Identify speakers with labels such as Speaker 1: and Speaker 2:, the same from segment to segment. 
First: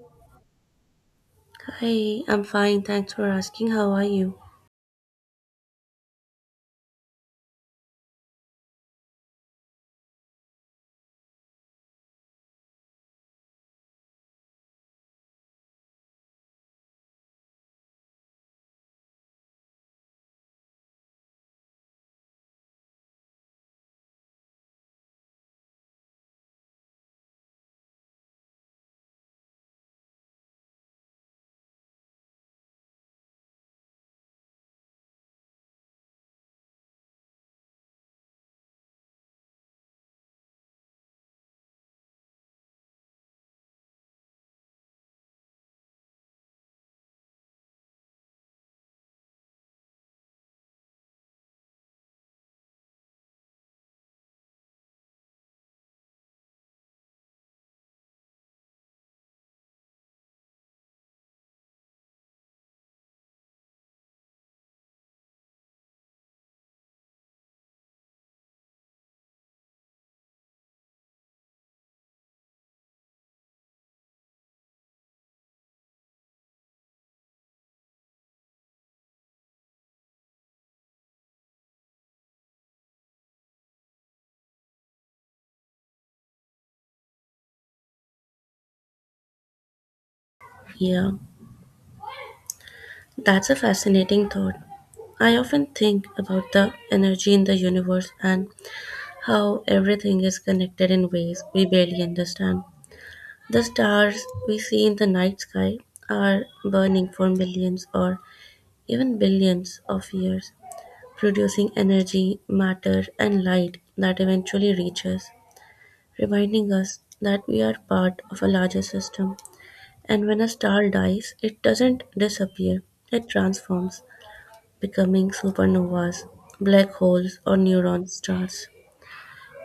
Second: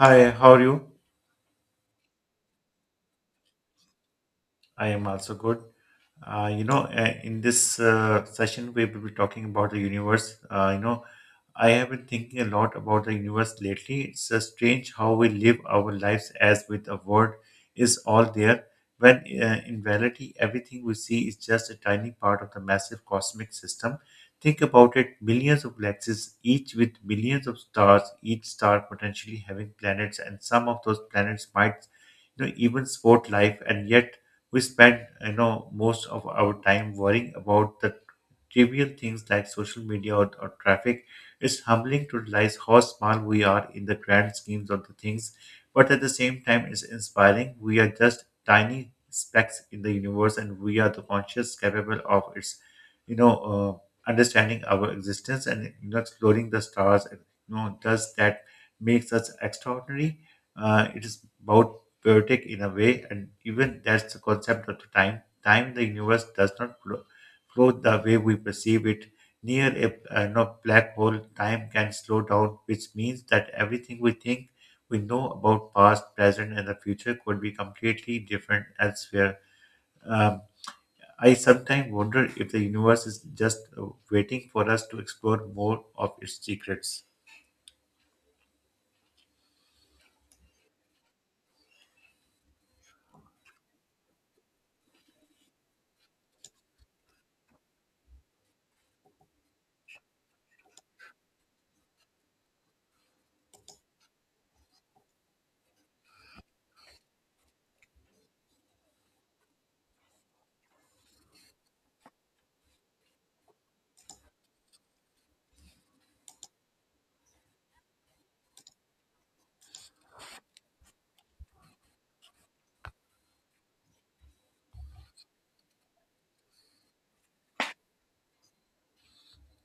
Speaker 1: Hi, how are you?
Speaker 2: Hi, I'm fine. Thanks for asking. How are you?
Speaker 1: I am also good. In this session, we will be talking about the universe. I have been thinking a lot about the universe lately. It's strange how we live our lives as with the world is all there, when in reality, everything we see is just a tiny part of the massive cosmic system. Think about it millions of galaxies, each with millions of stars, each star potentially having planets, and some of those planets might even support life, and yet we spend most of our time worrying about the trivial things like social media or traffic. It's humbling to realize how small we are in the grand schemes of the things, but at the same time, it's inspiring. We are just tiny specks in the universe, and we are the conscious capable of its, you know, understanding our existence and exploring the stars. And does that makes us extraordinary? It is about poetic in a way, and even that's the concept of the time. Time in the universe does not both the way we perceive it. Near a no, black hole, time can slow down, which means that everything we think we know about past, present, and the future could be completely different elsewhere. Um, I sometimes wonder if the universe is just waiting for us to explore more of its secrets.
Speaker 2: Yeah, that's a fascinating thought. I often think about the energy in the universe and how everything is connected in ways we barely understand. The stars we see in the night sky are burning for millions or even billions of years, producing energy, matter, and light that eventually reaches, reminding us that we are part of a larger system. And when a star dies, it doesn't disappear, it transforms, becoming supernovas, black holes, or neutron stars,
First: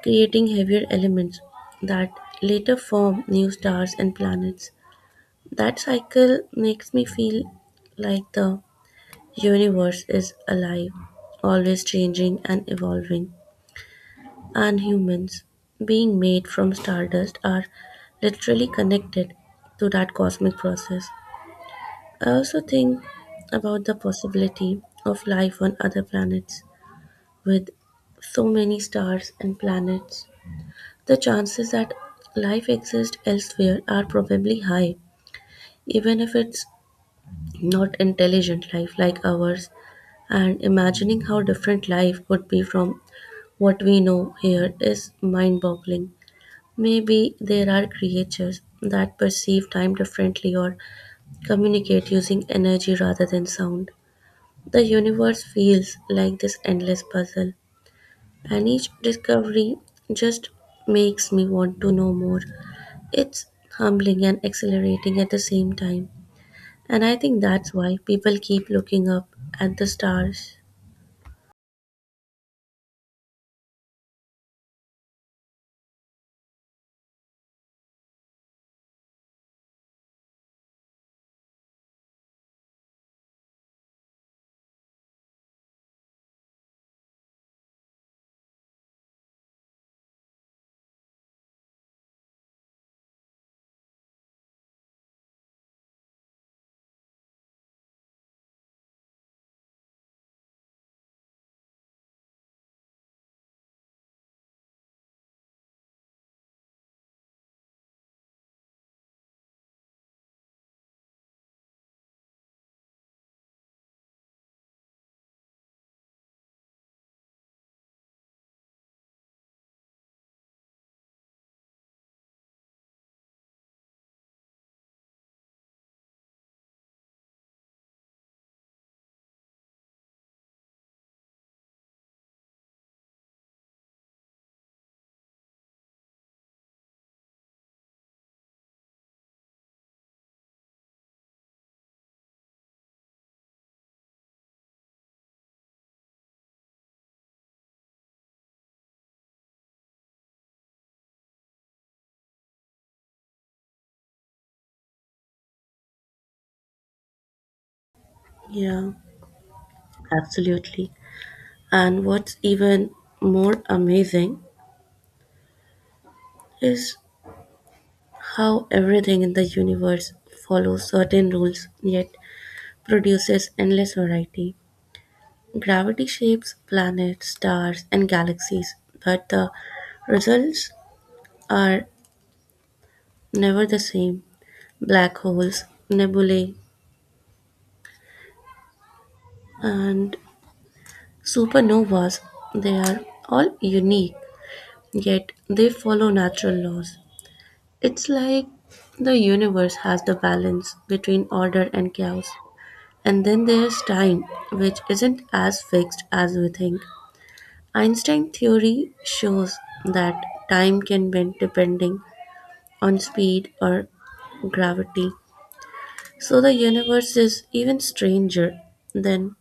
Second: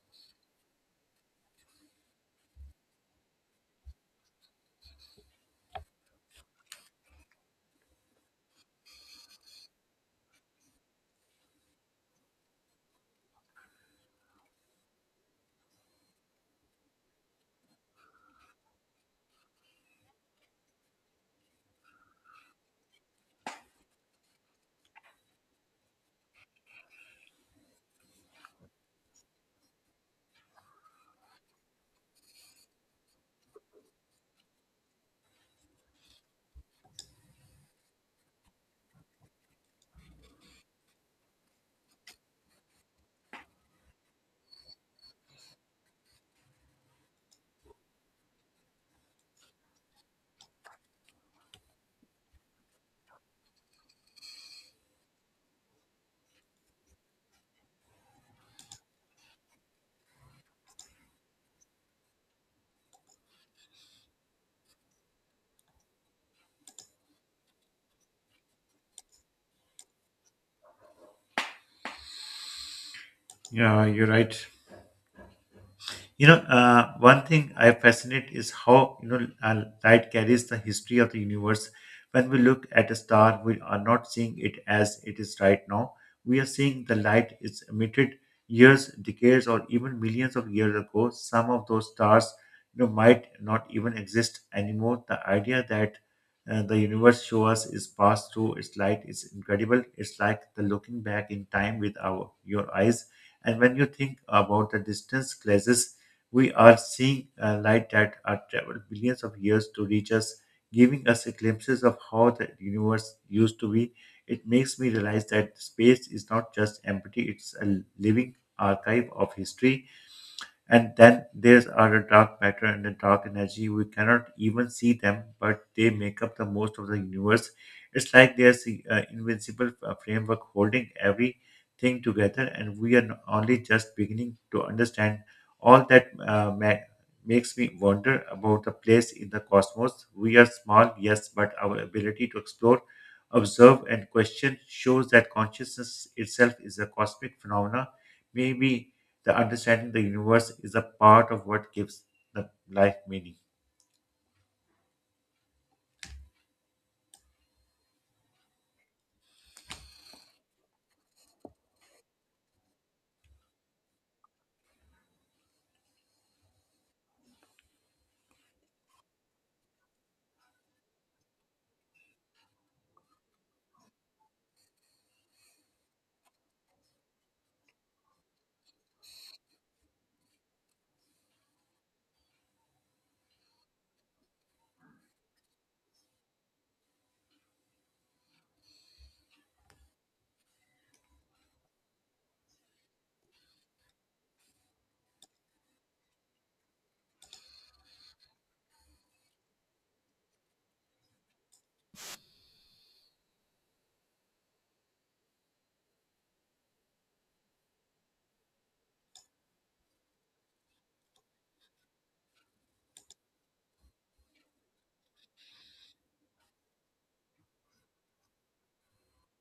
Speaker 2: creating heavier elements that later form new stars and planets. That cycle makes me feel like the universe is alive, always changing and evolving. And humans, being made from stardust, are literally connected to that cosmic process. I also think about the possibility of life on other planets with so many stars and planets. The chances that life exists elsewhere are probably high, even if it's not intelligent life like ours. And imagining how different life could be from what we know here is mind boggling. Maybe there are creatures that perceive time differently or communicate using energy rather than sound. The universe feels like this endless puzzle, and each discovery just makes me want to know more. It's humbling and exhilarating at the same time, and I think that's why people keep looking up at the stars.
Speaker 1: Yeah, you're right. One thing I fascinate is how light carries the history of the universe. When we look at a star, we are not seeing it as it is right now. We are seeing the light is emitted years, decades, or even millions of years ago. Some of those stars might not even exist anymore. The idea that the universe show us is passed through its light is incredible. It's like the looking back in time with our your eyes. And when you think about the distance glasses we are seeing a light that has traveled billions of years to reach us, giving us a glimpses of how the universe used to be. It makes me realize that space is not just empty, it's a living archive of history, and then there's are a dark matter and a dark energy. We cannot even see them, but they make up the most of the universe. It's like there's an invincible framework holding everything together, and we are only just beginning to understand all that makes me wonder about the place in the cosmos. We are small, yes, but our ability to explore, observe, and question shows that consciousness itself is a cosmic phenomena. Maybe the understanding the universe is a part of what gives the life meaning.
Speaker 2: Yeah, absolutely. And what's even more amazing is how everything in the universe follows certain rules yet produces endless variety. Gravity shapes planets, stars, and galaxies, but the results are never the same. Black holes, nebulae, and supernovas, they are all unique, yet they follow natural laws. It's like the universe has the balance between order and chaos. And then there's time, which isn't as fixed as we think. Einstein theory shows that time can bend depending on speed or gravity. So the universe is even stranger than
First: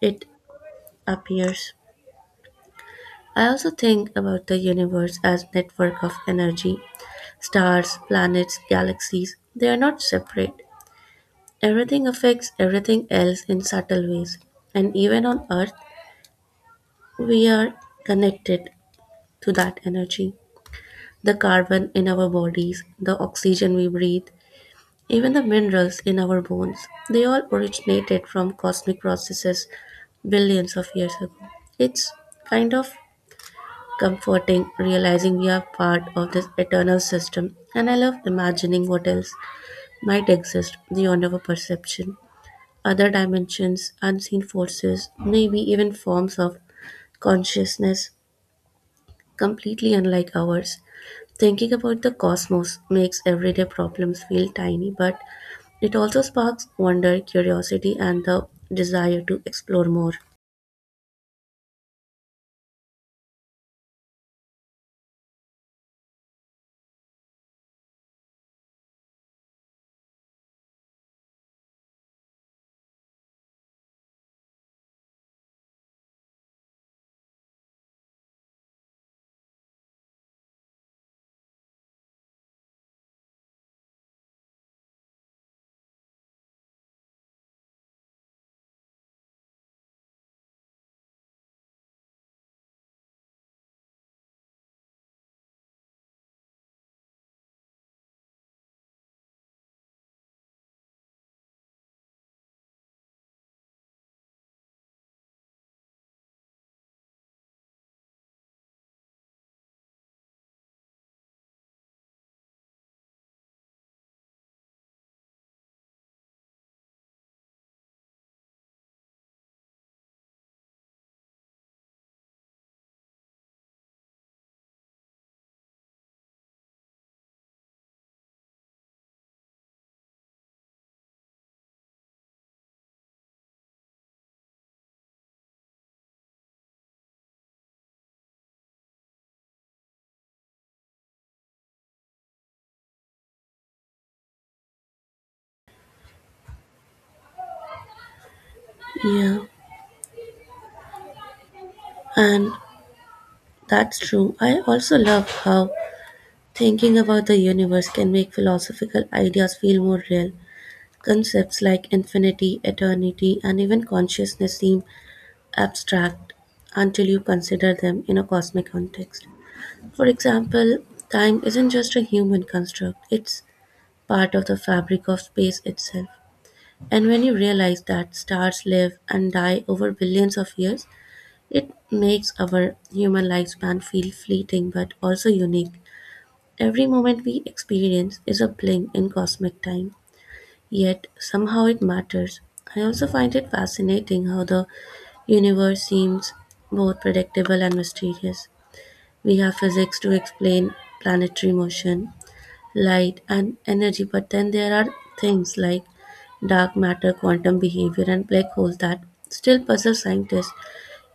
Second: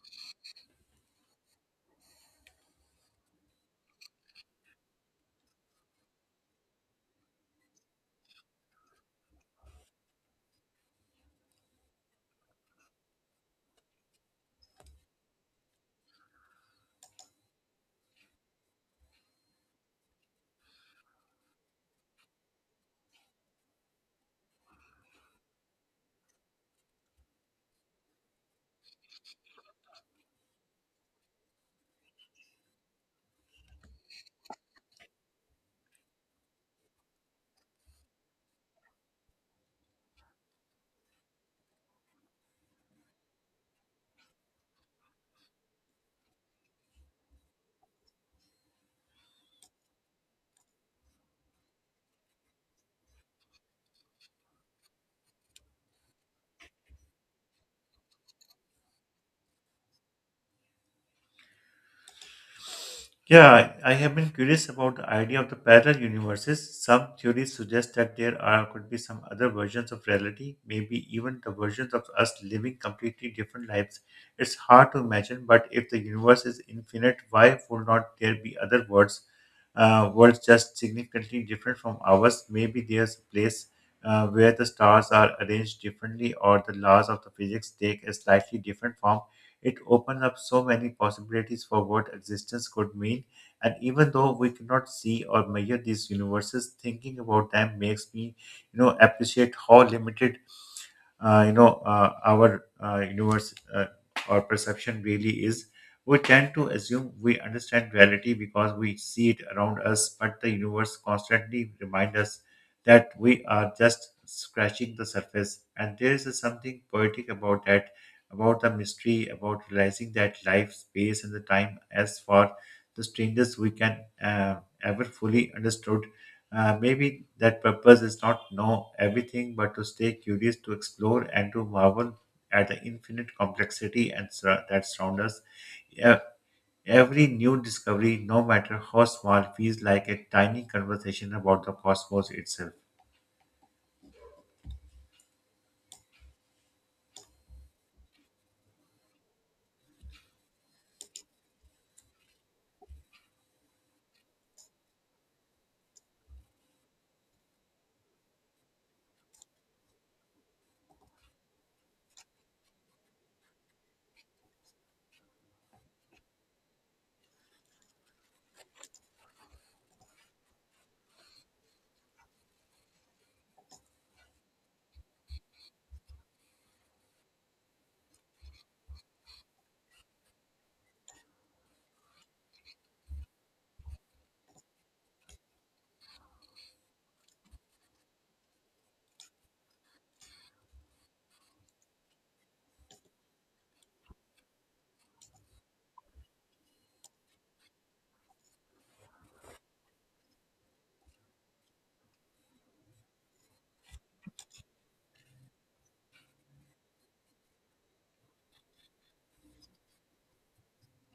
Speaker 2: it appears. I also think about the universe as network of energy, stars, planets, galaxies. They are not separate. Everything affects everything else in subtle ways. And even on earth, we are connected to that energy. The carbon in our bodies, the oxygen we breathe, even the minerals in our bones, they all originated from cosmic processes billions of years ago. It's kind of comforting realizing we are part of this eternal system, and I love imagining what else might exist beyond our perception. Other dimensions, unseen forces, maybe even forms of consciousness completely unlike ours. Thinking about the cosmos makes everyday problems feel tiny but it also sparks wonder, curiosity, and the desire to explore more.
Speaker 1: Yeah, I have been curious about the idea of the parallel universes. Some theories suggest that there are could be some other versions of reality, maybe even the versions of us living completely different lives. It's hard to imagine, but if the universe is infinite, why would not there be other worlds, worlds just significantly different from ours? Maybe there's a place where the stars are arranged differently, or the laws of the physics take a slightly different form. It opens up so many possibilities for what existence could mean. And even though we cannot see or measure these universes, thinking about them makes me appreciate how limited our universe or perception really is. We tend to assume we understand reality because we see it around us, but the universe constantly reminds us that we are just scratching the surface, and there is something poetic about that, about the mystery, about realizing that life space and the time as far the strangest we can ever fully understood. Maybe that purpose is not know everything, but to stay curious, to explore, and to marvel at the infinite complexity and that surrounds us. E- Every new discovery, no matter how small, feels like a tiny conversation about the cosmos itself.
Speaker 2: Yeah, and that's true. I also love how thinking about the universe can make philosophical ideas feel more real. Concepts like infinity, eternity, and even consciousness seem abstract until you consider them in a cosmic context. For example, time isn't just a human construct, it's part of the fabric of space itself. And when you realize that stars live and die over billions of years, it makes our human lifespan feel fleeting but also unique. Every moment we experience is a blink in cosmic time, yet somehow it matters. I also find it fascinating how the universe seems both predictable and mysterious. We have physics to explain planetary motion, light, and energy. But then there are things like dark matter, quantum behavior, and black holes that still puzzle scientists.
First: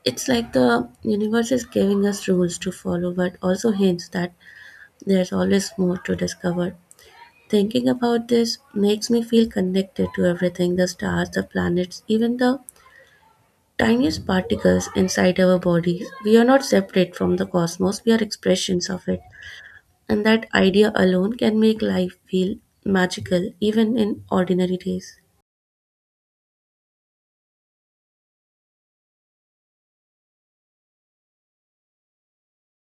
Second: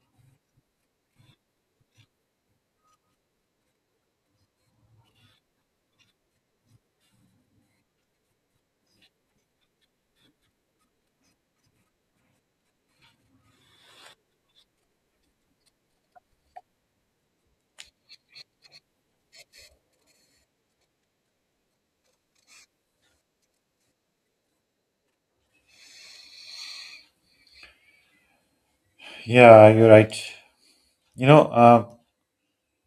Speaker 2: It's like the universe is giving us rules to follow, but also hints that there's always more to discover. Thinking about this makes me feel connected to everything the stars, the planets, even the tiniest particles inside our bodies. We are not separate from the cosmos, we are expressions of it. And that idea alone can make life feel magical even in ordinary days.
Speaker 1: Yeah, you're right. You know, um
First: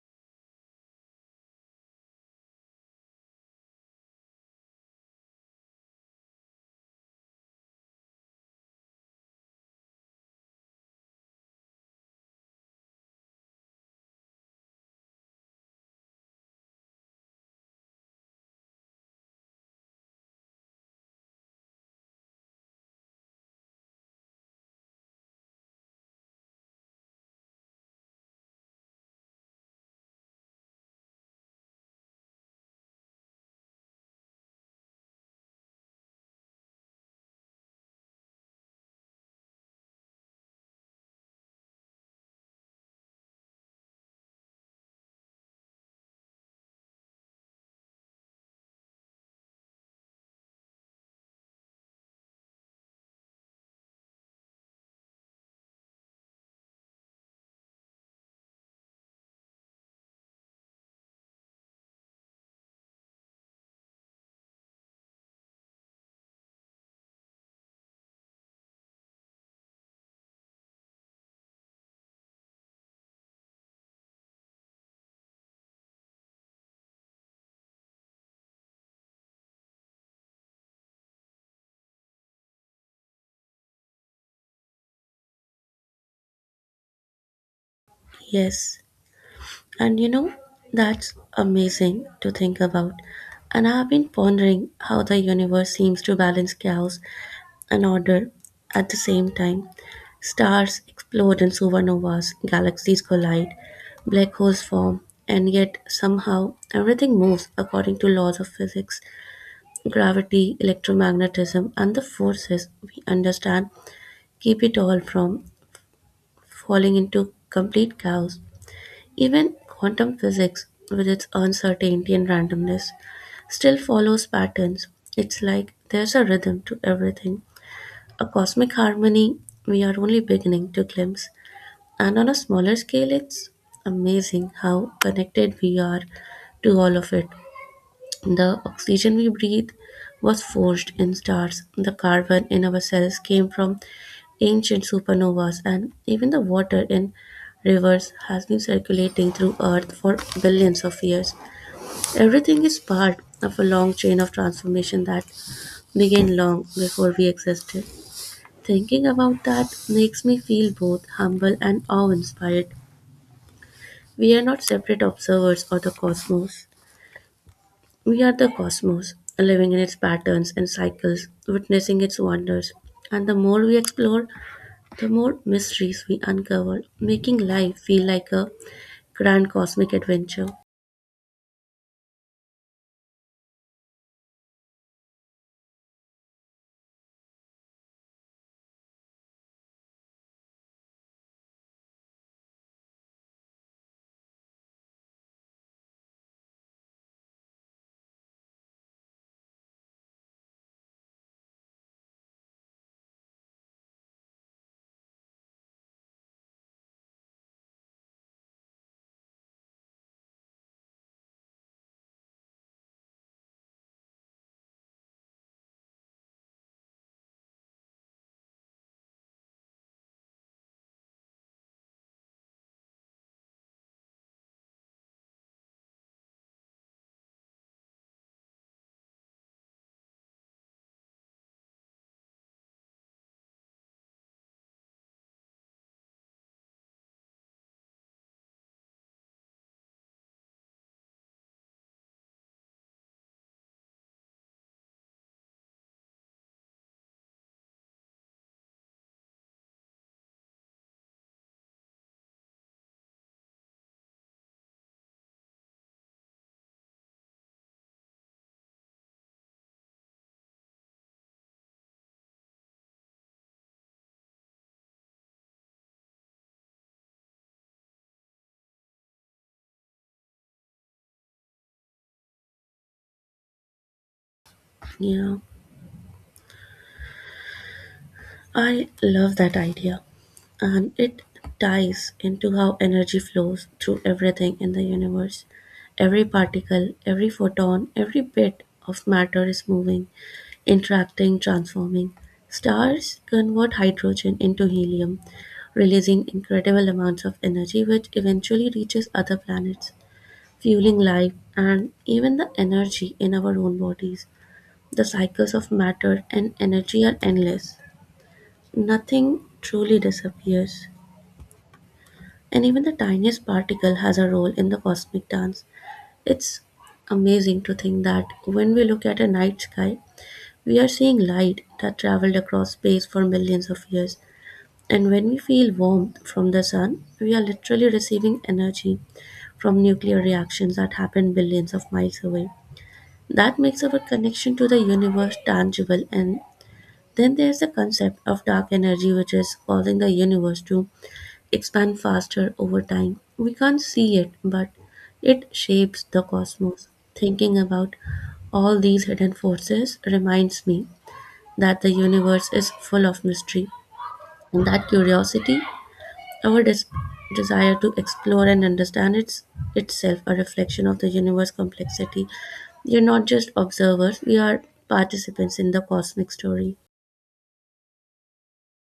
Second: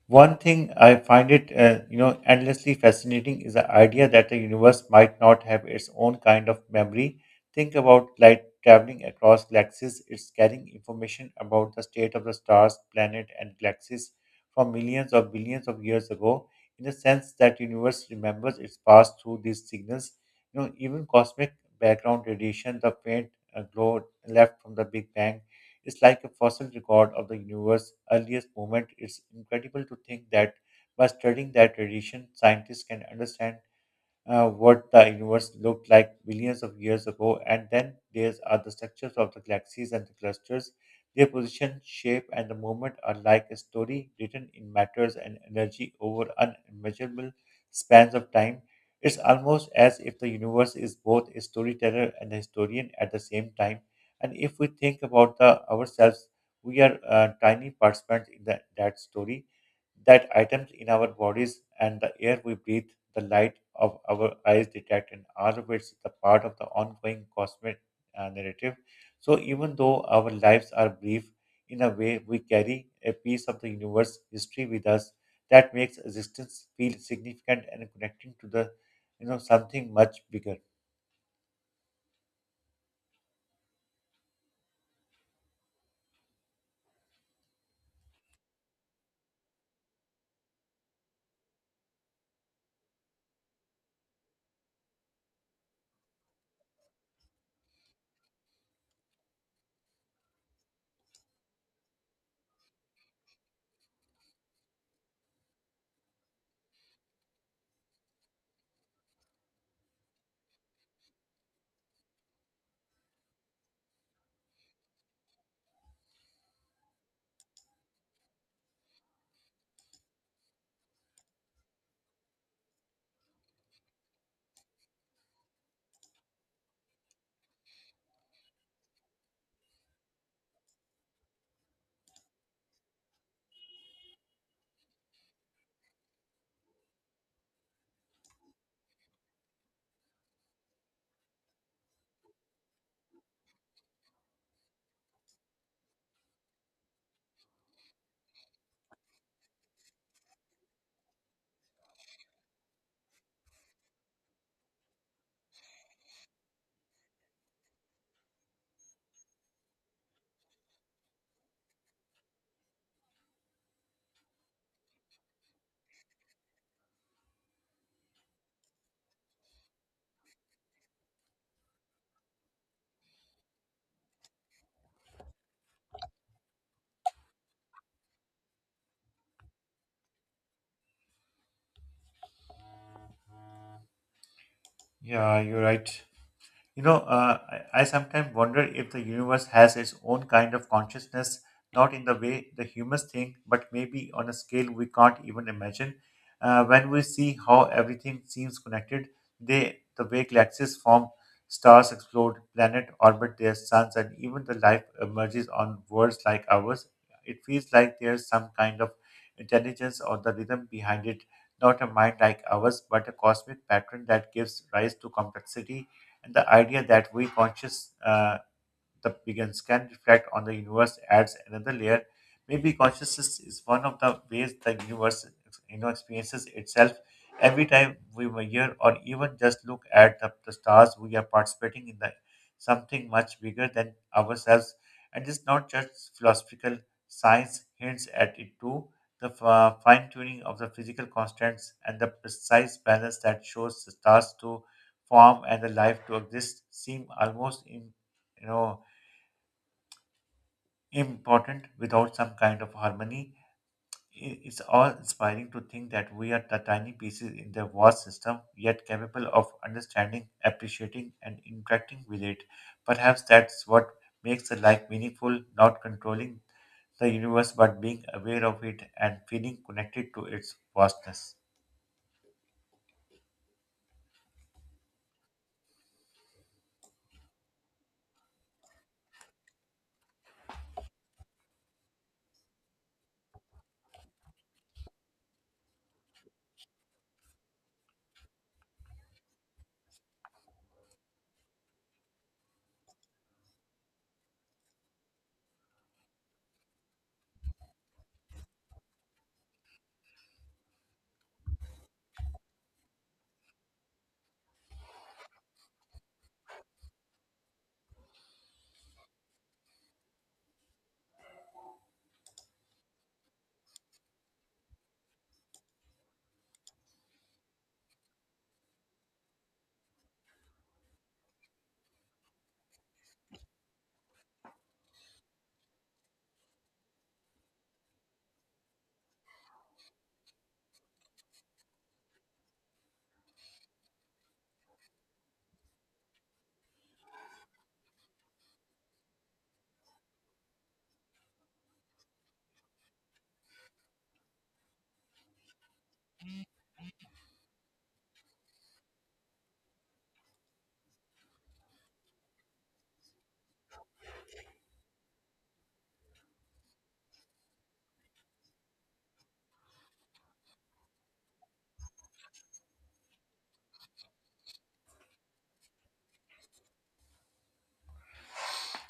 Speaker 1: One thing I find it endlessly fascinating is the idea that the universe might not have its own kind of memory. Think about light traveling across galaxies; it's carrying information about the state of the stars, planet, and galaxies from millions or billions of years ago. In the sense that universe remembers its past through these signals even cosmic background radiation, the faint glow left from the Big Bang, it's like a fossil record of the universe's earliest moment. It's incredible to think that by studying that tradition, scientists can understand what the universe looked like billions of years ago, and then there are the structures of the galaxies and the clusters. Their position, shape, and the movement are like a story written in matters and energy over unmeasurable spans of time. It's almost as if the universe is both a storyteller and a historian at the same time. And if we think about the ourselves, we are tiny participants in that story that items in our bodies and the air we breathe, the light of our eyes detect, and all of it's the part of the ongoing cosmic narrative. So even though our lives are brief, in a way we carry a piece of the universe history with us that makes existence feel significant and connecting to the something much bigger.
Speaker 2: Yes, and you know, that's amazing to think about. And I've been pondering how the universe seems to balance chaos and order at the same time. Stars explode in supernovas, galaxies collide, black holes form, and yet somehow everything moves according to laws of physics, gravity, electromagnetism, and the forces we understand keep it all from falling into complete chaos. Even quantum physics, with its uncertainty and randomness, still follows patterns. It's like there's a rhythm to everything, a cosmic harmony we are only beginning to glimpse. And on a smaller scale, it's amazing how connected we are to all of it. The oxygen we breathe was forged in stars. The carbon in our cells came from ancient supernovas, and even the water in rivers has been circulating through Earth for billions of years. Everything is part of a long chain of transformation that began long before we existed. Thinking about that makes me feel both humble and awe inspired. We are not separate observers of the cosmos. We are the cosmos, living in its patterns and cycles, witnessing its wonders. And the more we explore, the more mysteries we uncover, making life feel like a grand cosmic adventure.
Speaker 1: Yeah, you're right. You know, uh, I sometimes wonder if the universe has its own kind of consciousness, not in the way the humans think, but maybe on a scale we can't even imagine. When we see how everything seems connected, the way galaxies form, stars explode, planets orbit their suns, and even the life emerges on worlds like ours, it feels like there's some kind of intelligence or the rhythm behind it, not a mind like ours, but a cosmic pattern that gives rise to complexity, and the idea that we conscious the begins can reflect on the universe adds another layer. Maybe consciousness is one of the ways the universe experiences itself. Every time we measure or even just look at the stars, we are participating in the something much bigger than ourselves. And it's not just philosophical science hints at it too. The fine tuning of the physical constants and the precise balance that shows the stars to form and the life to exist seem almost in you know important without some kind of harmony. It's all inspiring to think that we are the tiny pieces in the vast system, yet capable of understanding, appreciating, and interacting with it. Perhaps that's what makes a life meaningful, not controlling the universe, but being aware of it and feeling connected to its vastness.
Speaker 2: Yeah. I love that idea, and it ties into how energy flows through everything in the universe. Every particle, every photon, every bit of matter is moving, interacting, transforming. Stars convert hydrogen into helium, releasing incredible amounts of energy, which eventually reaches other planets, fueling life and even the energy in our own bodies. The cycles of matter and energy are endless. Nothing truly disappears, and even the tiniest particle has a role in the cosmic dance. It's amazing to think that when we look at a night sky, we are seeing light that traveled across space for millions of years. And when we feel warmth from the sun, we are literally receiving energy from nuclear reactions that happen billions of miles away. That makes our connection to the universe tangible. And then there's the concept of dark energy, which is causing the universe to expand faster over time. We can't see it, but it shapes the cosmos. Thinking about all these hidden forces reminds me that the universe is full of mystery, and that curiosity, our desire to explore and understand itself, a reflection of the universe complexity. We are not just observers; we are participants in the cosmic story.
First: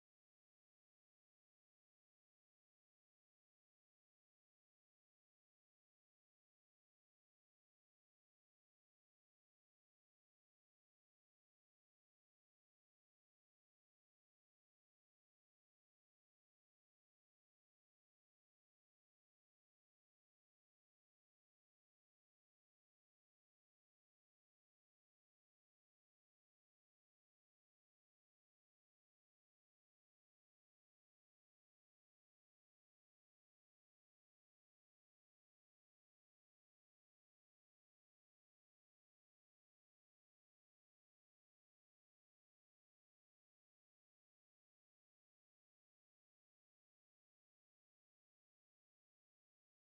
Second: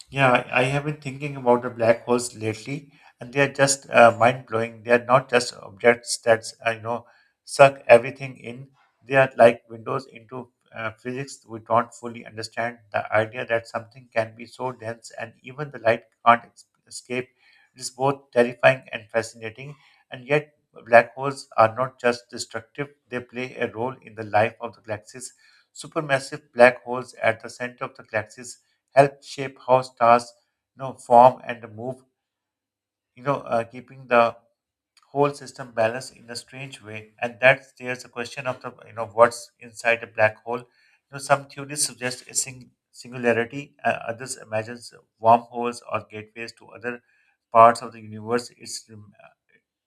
Speaker 1: Yeah, I have been thinking about the black holes lately, and they are just mind-blowing. They are not just objects that suck everything in. They are like windows into physics we don't fully understand. The idea that something can be so dense and even the light can't escape is both terrifying and fascinating. And yet, black holes are not just destructive; they play a role in the life of the galaxies. Supermassive black holes at the center of the galaxies help shape how stars form and move keeping the whole system balanced in a strange way. And that's there's a question of the what's inside a black hole. Some theories suggest a singularity. Others imagines wormholes or gateways to other parts of the universe. it's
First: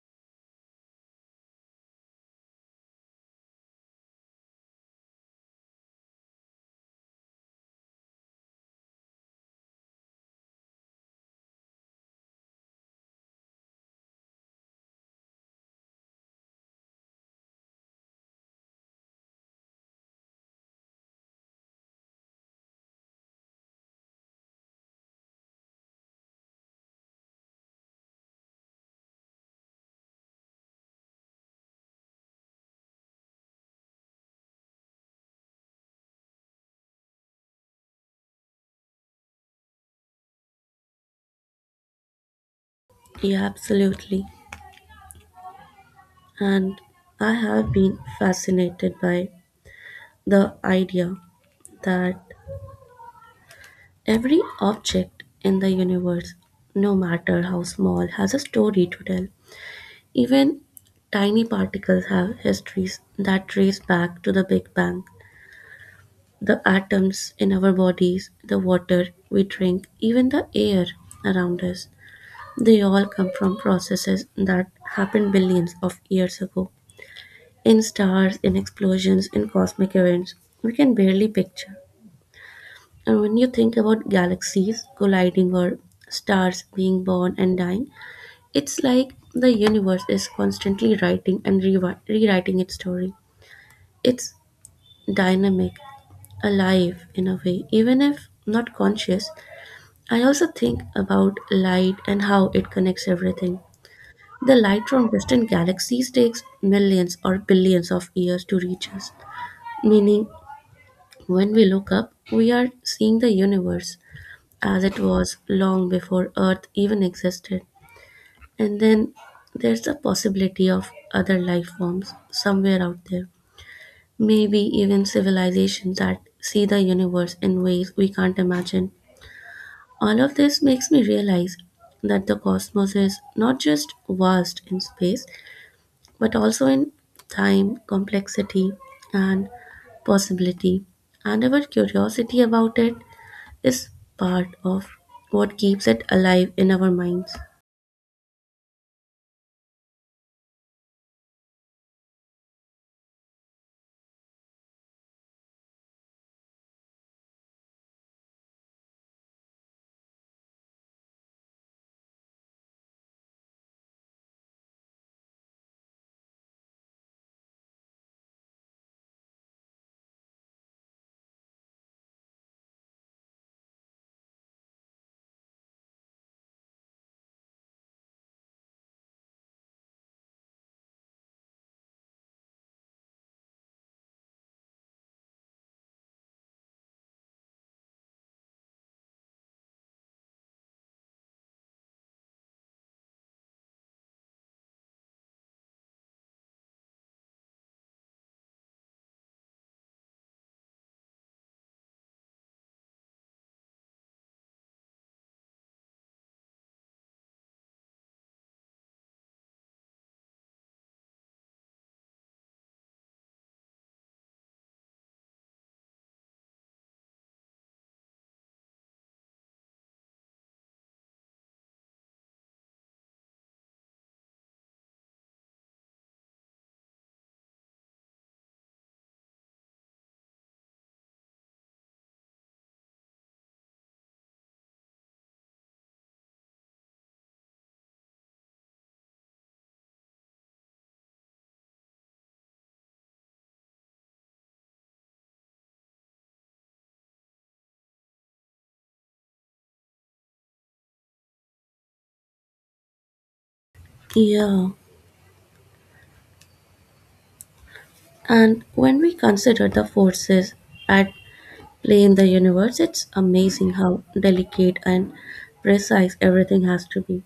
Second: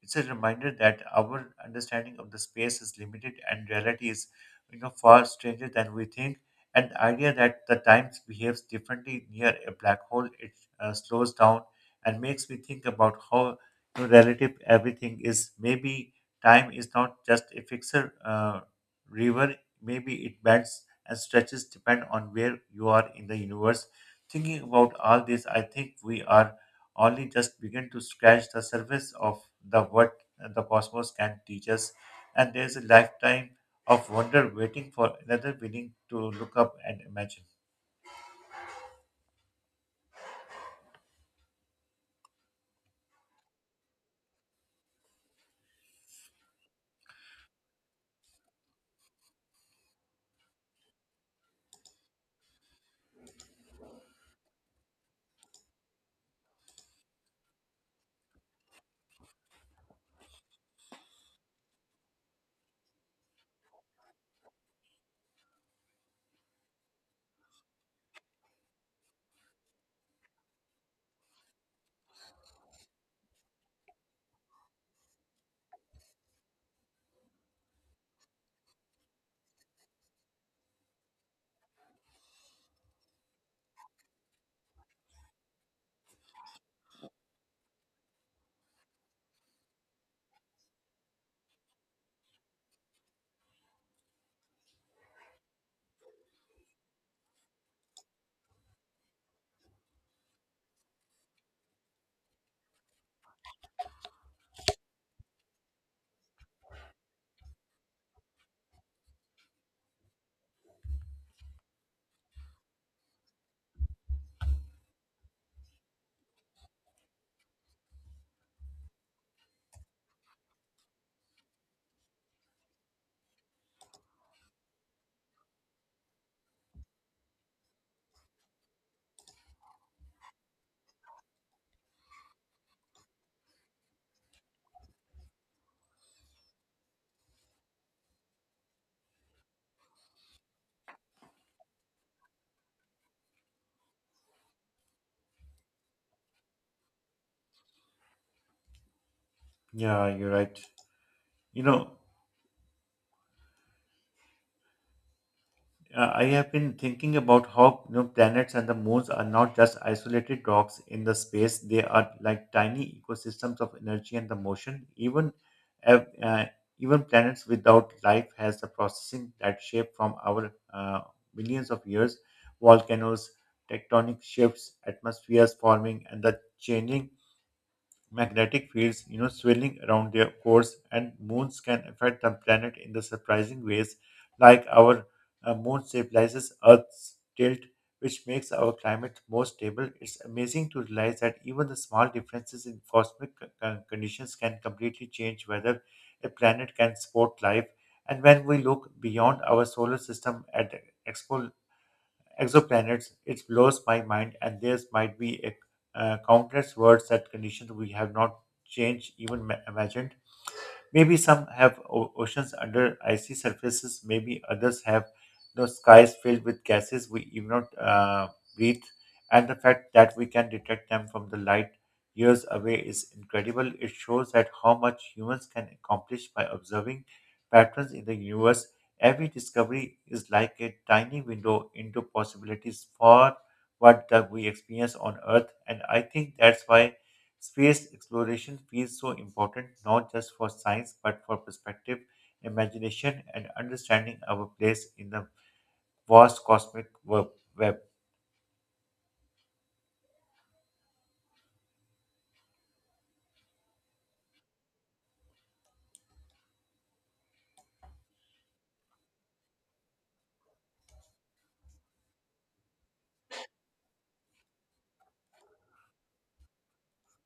Speaker 1: it's a reminder that our understanding of the space is limited and reality is far stranger than we think. And the idea that the time behaves differently near a black hole, it slows down and makes me think about how relative everything is. Maybe time is not just a fixer river. Maybe it bends and stretches depend on where you are in the universe. Thinking about all this, I think we are only just begin to scratch the surface of the what the cosmos can teach us, and there's a lifetime of wonder waiting for another willing to look up and imagine.
Speaker 2: Yeah, absolutely. And I have been fascinated by the idea that every object in the universe, no matter how small, has a story to tell. Even tiny particles have histories that trace back to the Big Bang. The atoms in our bodies, the water we drink, even the air around us, they all come from processes that happened billions of years ago. In stars, in explosions, in cosmic events, we can barely picture. And when you think about galaxies colliding or stars being born and dying, it's like the universe is constantly writing and rewriting its story. It's dynamic, alive in a way, even if not conscious. I also think about light and how it connects everything. The light from distant galaxies takes millions or billions of years to reach us, meaning when we look up, we are seeing the universe as it was long before Earth even existed. And then there's the possibility of other life forms somewhere out there. Maybe even civilizations that see the universe in ways we can't imagine. All of this makes me realize that the cosmos is not just vast in space, but also in time, complexity, and possibility. And our curiosity about it is part of what keeps it alive in our minds.
Speaker 1: Yeah, you're right. You know, I have been thinking about how planets and the moons are not just isolated rocks in the space. They are like tiny ecosystems of energy and the motion. Ev- uh, even planets without life has the processing that shape from our millions of years. Volcanoes, tectonic shifts, atmospheres forming, and the changing magnetic fields, you know, swirling around their cores, and moons can affect the planet in the surprising ways, like our moon stabilizes Earth's tilt, which makes our climate more stable. It's amazing to realize that even the small differences in cosmic conditions can completely change whether a planet can support life. And when we look beyond our solar system at the expo exoplanets, it blows my mind, and there might be countless worlds that conditions we have not changed even imagined. Maybe some have oceans under icy surfaces. Maybe others have no skies filled with gases we even not breathe. And the fact that we can detect them from the light years away is incredible. It shows that how much humans can accomplish by observing patterns in the universe. Every discovery is like a tiny window into possibilities for what that we experience on earth, and I think that's why space exploration feels so important, not just for science but for perspective, imagination, and understanding our place in the vast cosmic web.
Speaker 2: Yeah, and when we consider the forces at play in the universe, it's amazing how delicate and precise everything has to be.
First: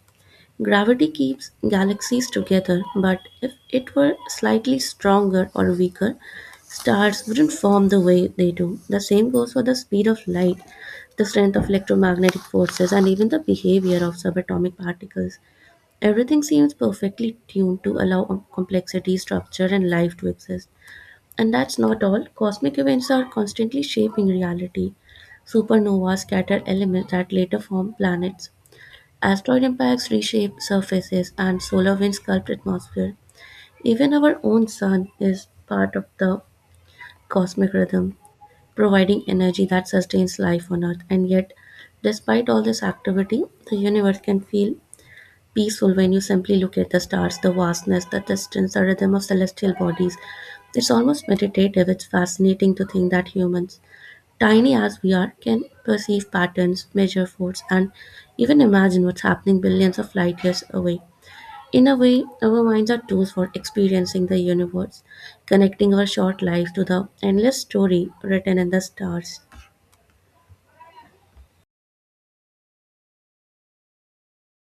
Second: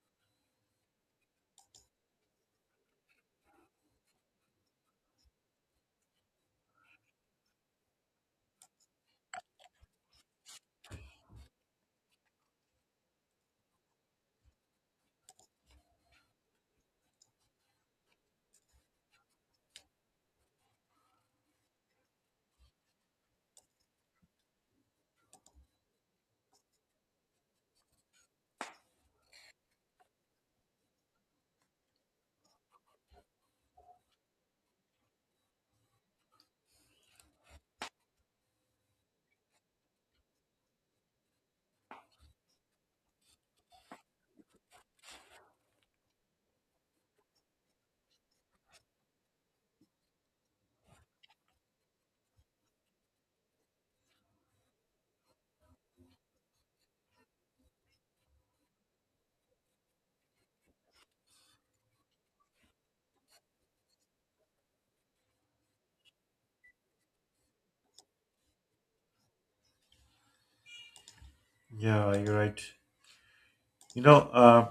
Speaker 2: Gravity keeps galaxies together, but if it were slightly stronger or weaker, stars wouldn't form the way they do. The same goes for the speed of light, the strength of electromagnetic forces, and even the behavior of subatomic particles. Everything seems perfectly tuned to allow complexity, structure, and life to exist. And that's not all. Cosmic events are constantly shaping reality. Supernovas scatter elements that later form planets. Asteroid impacts reshape surfaces, and solar winds sculpt atmosphere. Even our own sun is part of the cosmic rhythm, providing energy that sustains life on Earth. And yet, despite all this activity, the universe can feel peaceful when you simply look at the stars, the vastness, the distance, the rhythm of celestial bodies. It's almost meditative. It's fascinating to think that humans, tiny as we are, can perceive patterns, measure force, and even imagine what's happening billions of light years away. In a way, our minds are tools for experiencing the universe, connecting our short lives to the endless story written in the stars.
Speaker 1: Yeah, you're right. You know,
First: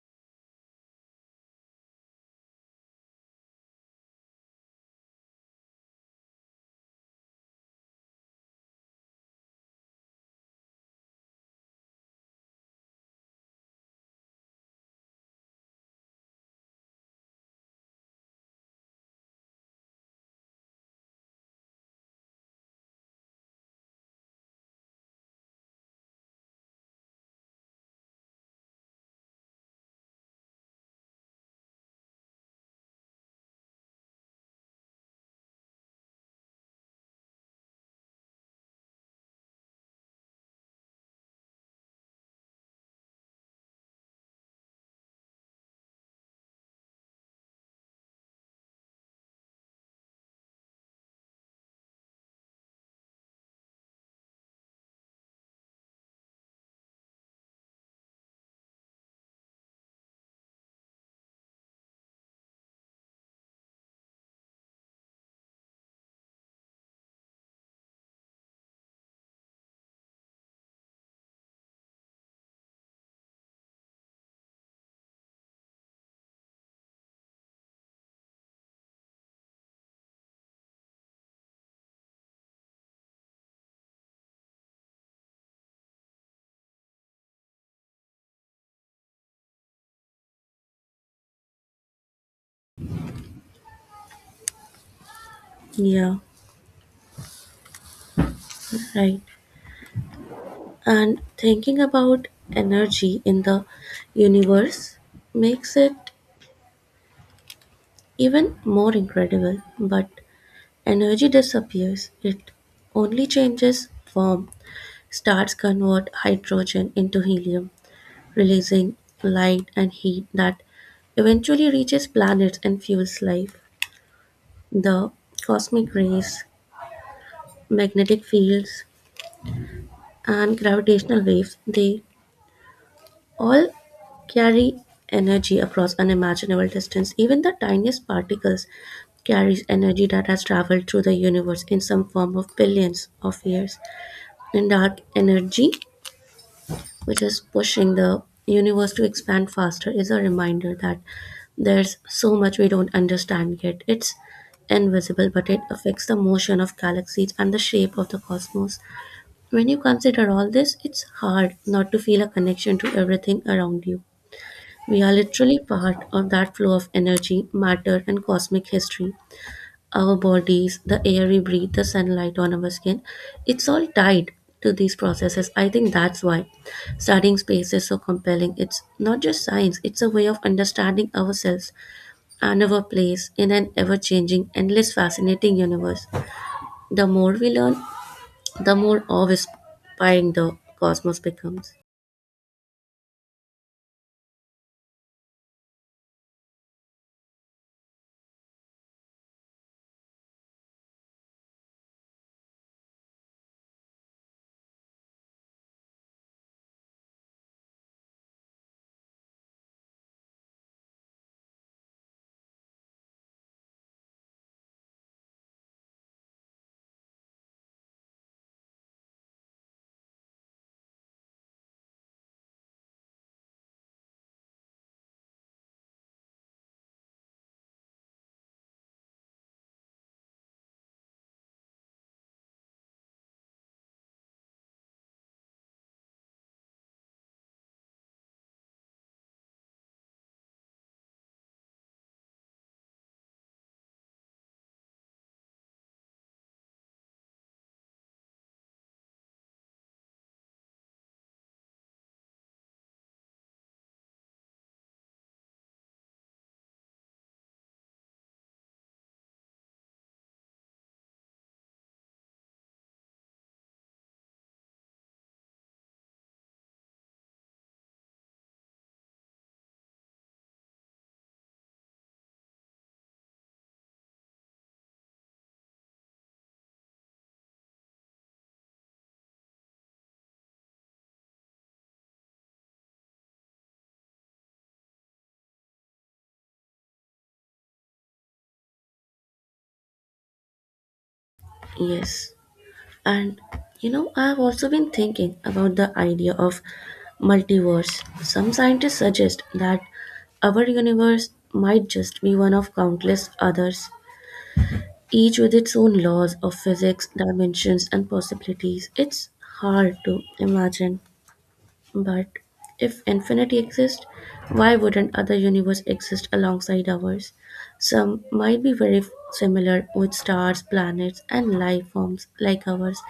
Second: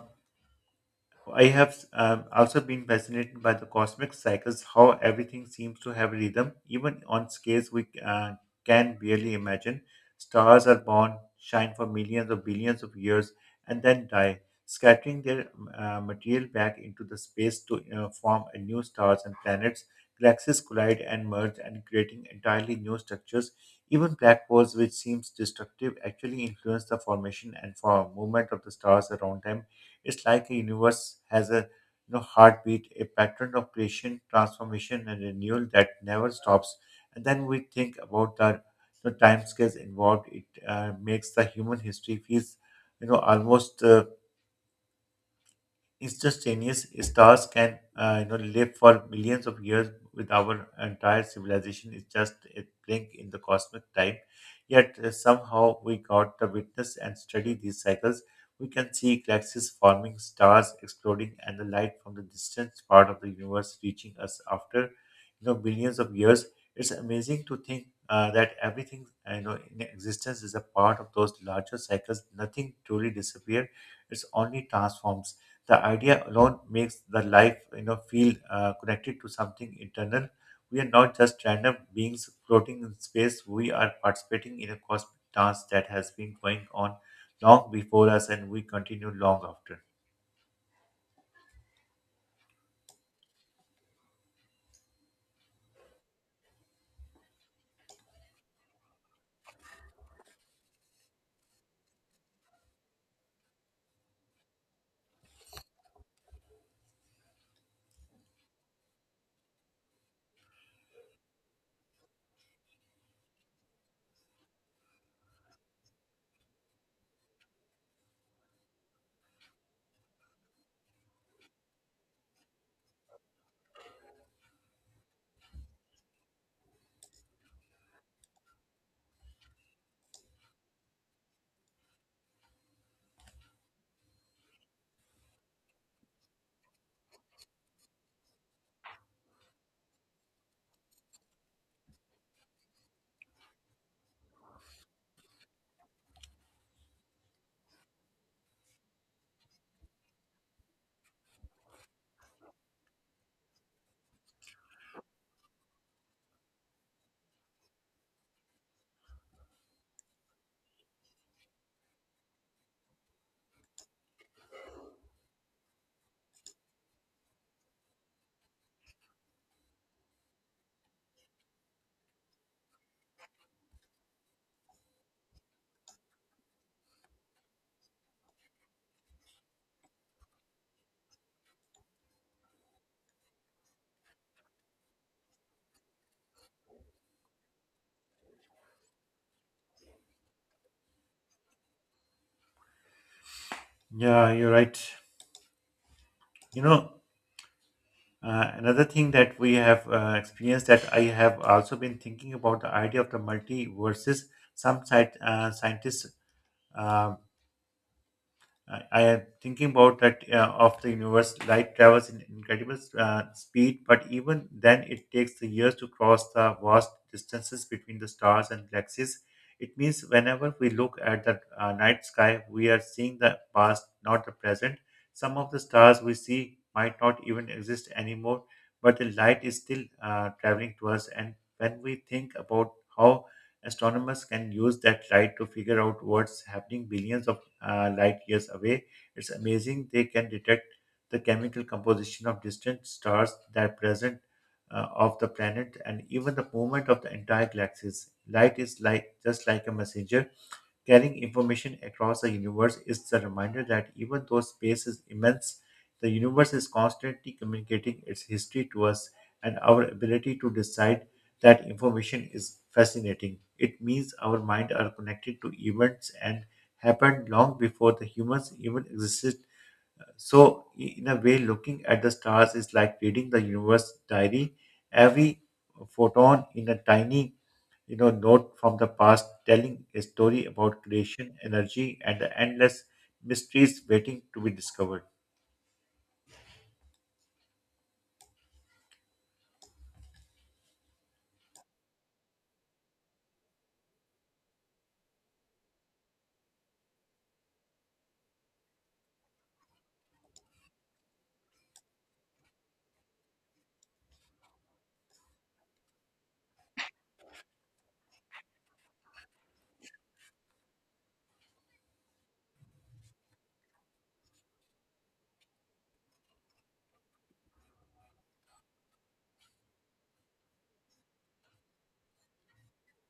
Speaker 1: I have also been fascinated by the cosmic cycles, how everything seems to have rhythm, even on scales we can barely imagine. Stars are born, shine for millions or billions of years, and then die, scattering their material back into the space to form a new stars and planets. Galaxies collide and merge, and creating entirely new structures. Even black holes, which seems destructive, actually influence the formation and form movement of the stars around them. It's like a universe has a, you know, heartbeat, a pattern of creation, transformation, and renewal that never stops. And then we think about the time scales involved. It makes the human history feels, you know, almost instantaneous. Stars can, you know, live for millions of years, with our entire civilization is just a blink in the cosmic time. Yet somehow we got to witness and study these cycles. We can see galaxies forming, stars exploding, and the light from the distant part of the universe reaching us after, you know, billions of years. It's amazing to think that everything, you know, in existence is a part of those larger cycles. Nothing truly disappears, it's only transforms. The idea alone makes the life, you know, feel connected to something internal. We are not just random beings floating in space, we are participating in a cosmic dance that has been going on long before us, and we continue long after.
Speaker 2: Yeah, right. And thinking about energy in the universe makes it even more incredible. But energy disappears, it only changes form. Stars convert hydrogen into helium, releasing light and heat that eventually reaches planets and fuels life. The cosmic rays, magnetic fields, and gravitational waves they all carry energy across unimaginable distance. Even the tiniest particles carries energy that has traveled through the universe in some form of billions of years. And dark energy, which is pushing the universe to expand faster, is a reminder that there's so much we don't understand yet. It's invisible, but it affects the motion of galaxies and the shape of the cosmos. When you consider all this, it's hard not to feel a connection to everything around you. We are literally part of that flow of energy, matter, and cosmic history. Our bodies, the air we breathe, the sunlight on our skin, it's all tied to these processes. I think that's why studying space is so compelling. It's not just science, it's a way of understanding ourselves and our place in an ever changing, endless, fascinating universe. The more we learn, the more awe inspiring the cosmos becomes.
Speaker 1: Yeah, you're right. You know, another thing that we have experienced that I have also been thinking about the idea of the multiverses. Some scientists, um, I am thinking about that of the universe. Light travels in incredible speed, but even then, it takes the years to cross the vast distances between the stars and galaxies. It means whenever we look at the night sky, we are seeing the past, not the present. Some of the stars we see might not even exist anymore, but the light is still traveling to us. And when we think about how astronomers can use that light to figure out what's happening billions of light years away. It's amazing they can detect the chemical composition of distant stars that are present of the planet and even the movement of the entire galaxies. Light is like just like a messenger carrying information across the universe is the reminder that even though space is immense, the universe is constantly communicating its history to us, and our ability to decide that information is fascinating. It means our minds are connected to events and happened long before the humans even existed. So, in a way, looking at the stars is like reading the universe diary. Every photon in a tiny, you know, note from the past, telling a story about creation, energy, and the endless mysteries waiting to be discovered.
Speaker 2: Yes. And you know, I've also been thinking about the idea of multiverse. Some scientists suggest that our universe might just be one of countless others, each with its own laws of physics, dimensions, and possibilities. It's hard to imagine, but if infinity exists, why wouldn't other universe exist alongside ours? Some might be very similar with stars, planets, and life forms like ours,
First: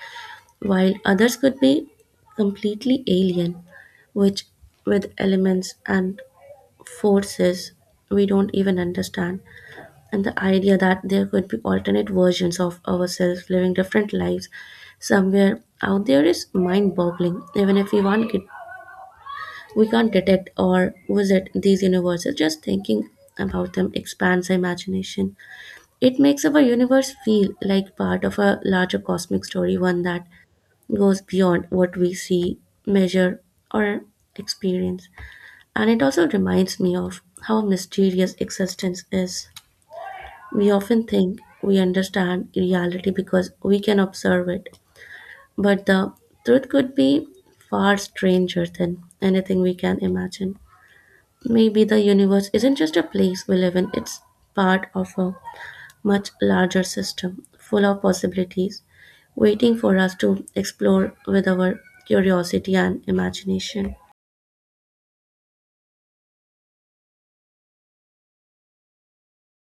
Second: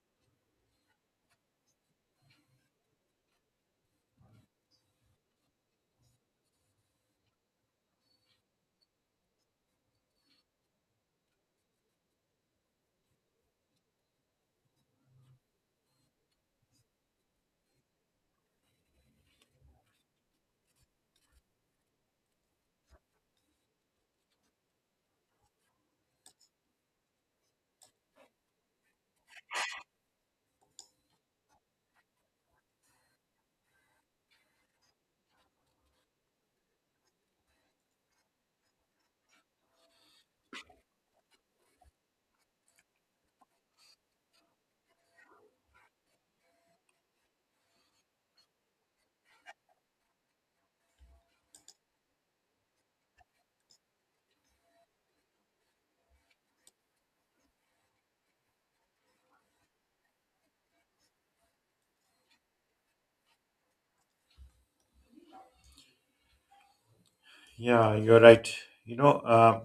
Speaker 2: while others could be completely alien, which with elements and forces we don't even understand. And the idea that there could be alternate versions of ourselves living different lives somewhere out there is mind boggling. Even if we want it, we can't detect or visit these universes, just thinking about them expands our imagination. It makes our universe feel like part of a larger cosmic story, one that goes beyond what we see, measure, or experience. And it also reminds me of how mysterious existence is. We often think we understand reality because we can observe it, but the truth could be far stranger than anything we can imagine. Maybe the universe isn't just a place we live in, it's part of a much larger system, full of possibilities, waiting for us to explore with our curiosity and imagination.
Speaker 1: Yeah, you're right. You know,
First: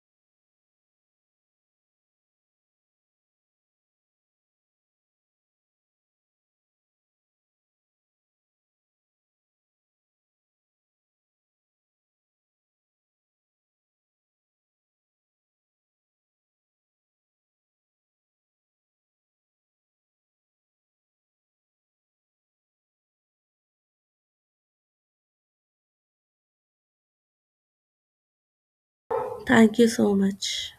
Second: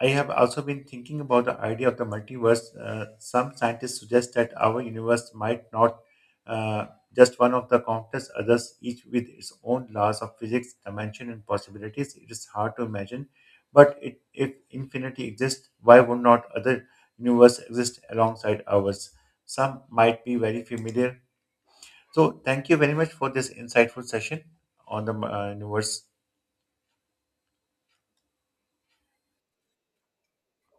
Speaker 1: I have also been thinking about the idea of the multiverse. Some scientists suggest that our universe might not uh, just one of the countless others, each with its own laws of physics, dimension, and possibilities. It is hard to imagine, but it, if infinity exists, why would not other universe exist alongside ours? Some might be very familiar. So, thank you very much for this insightful session on the universe.
Speaker 2: Thank you so much.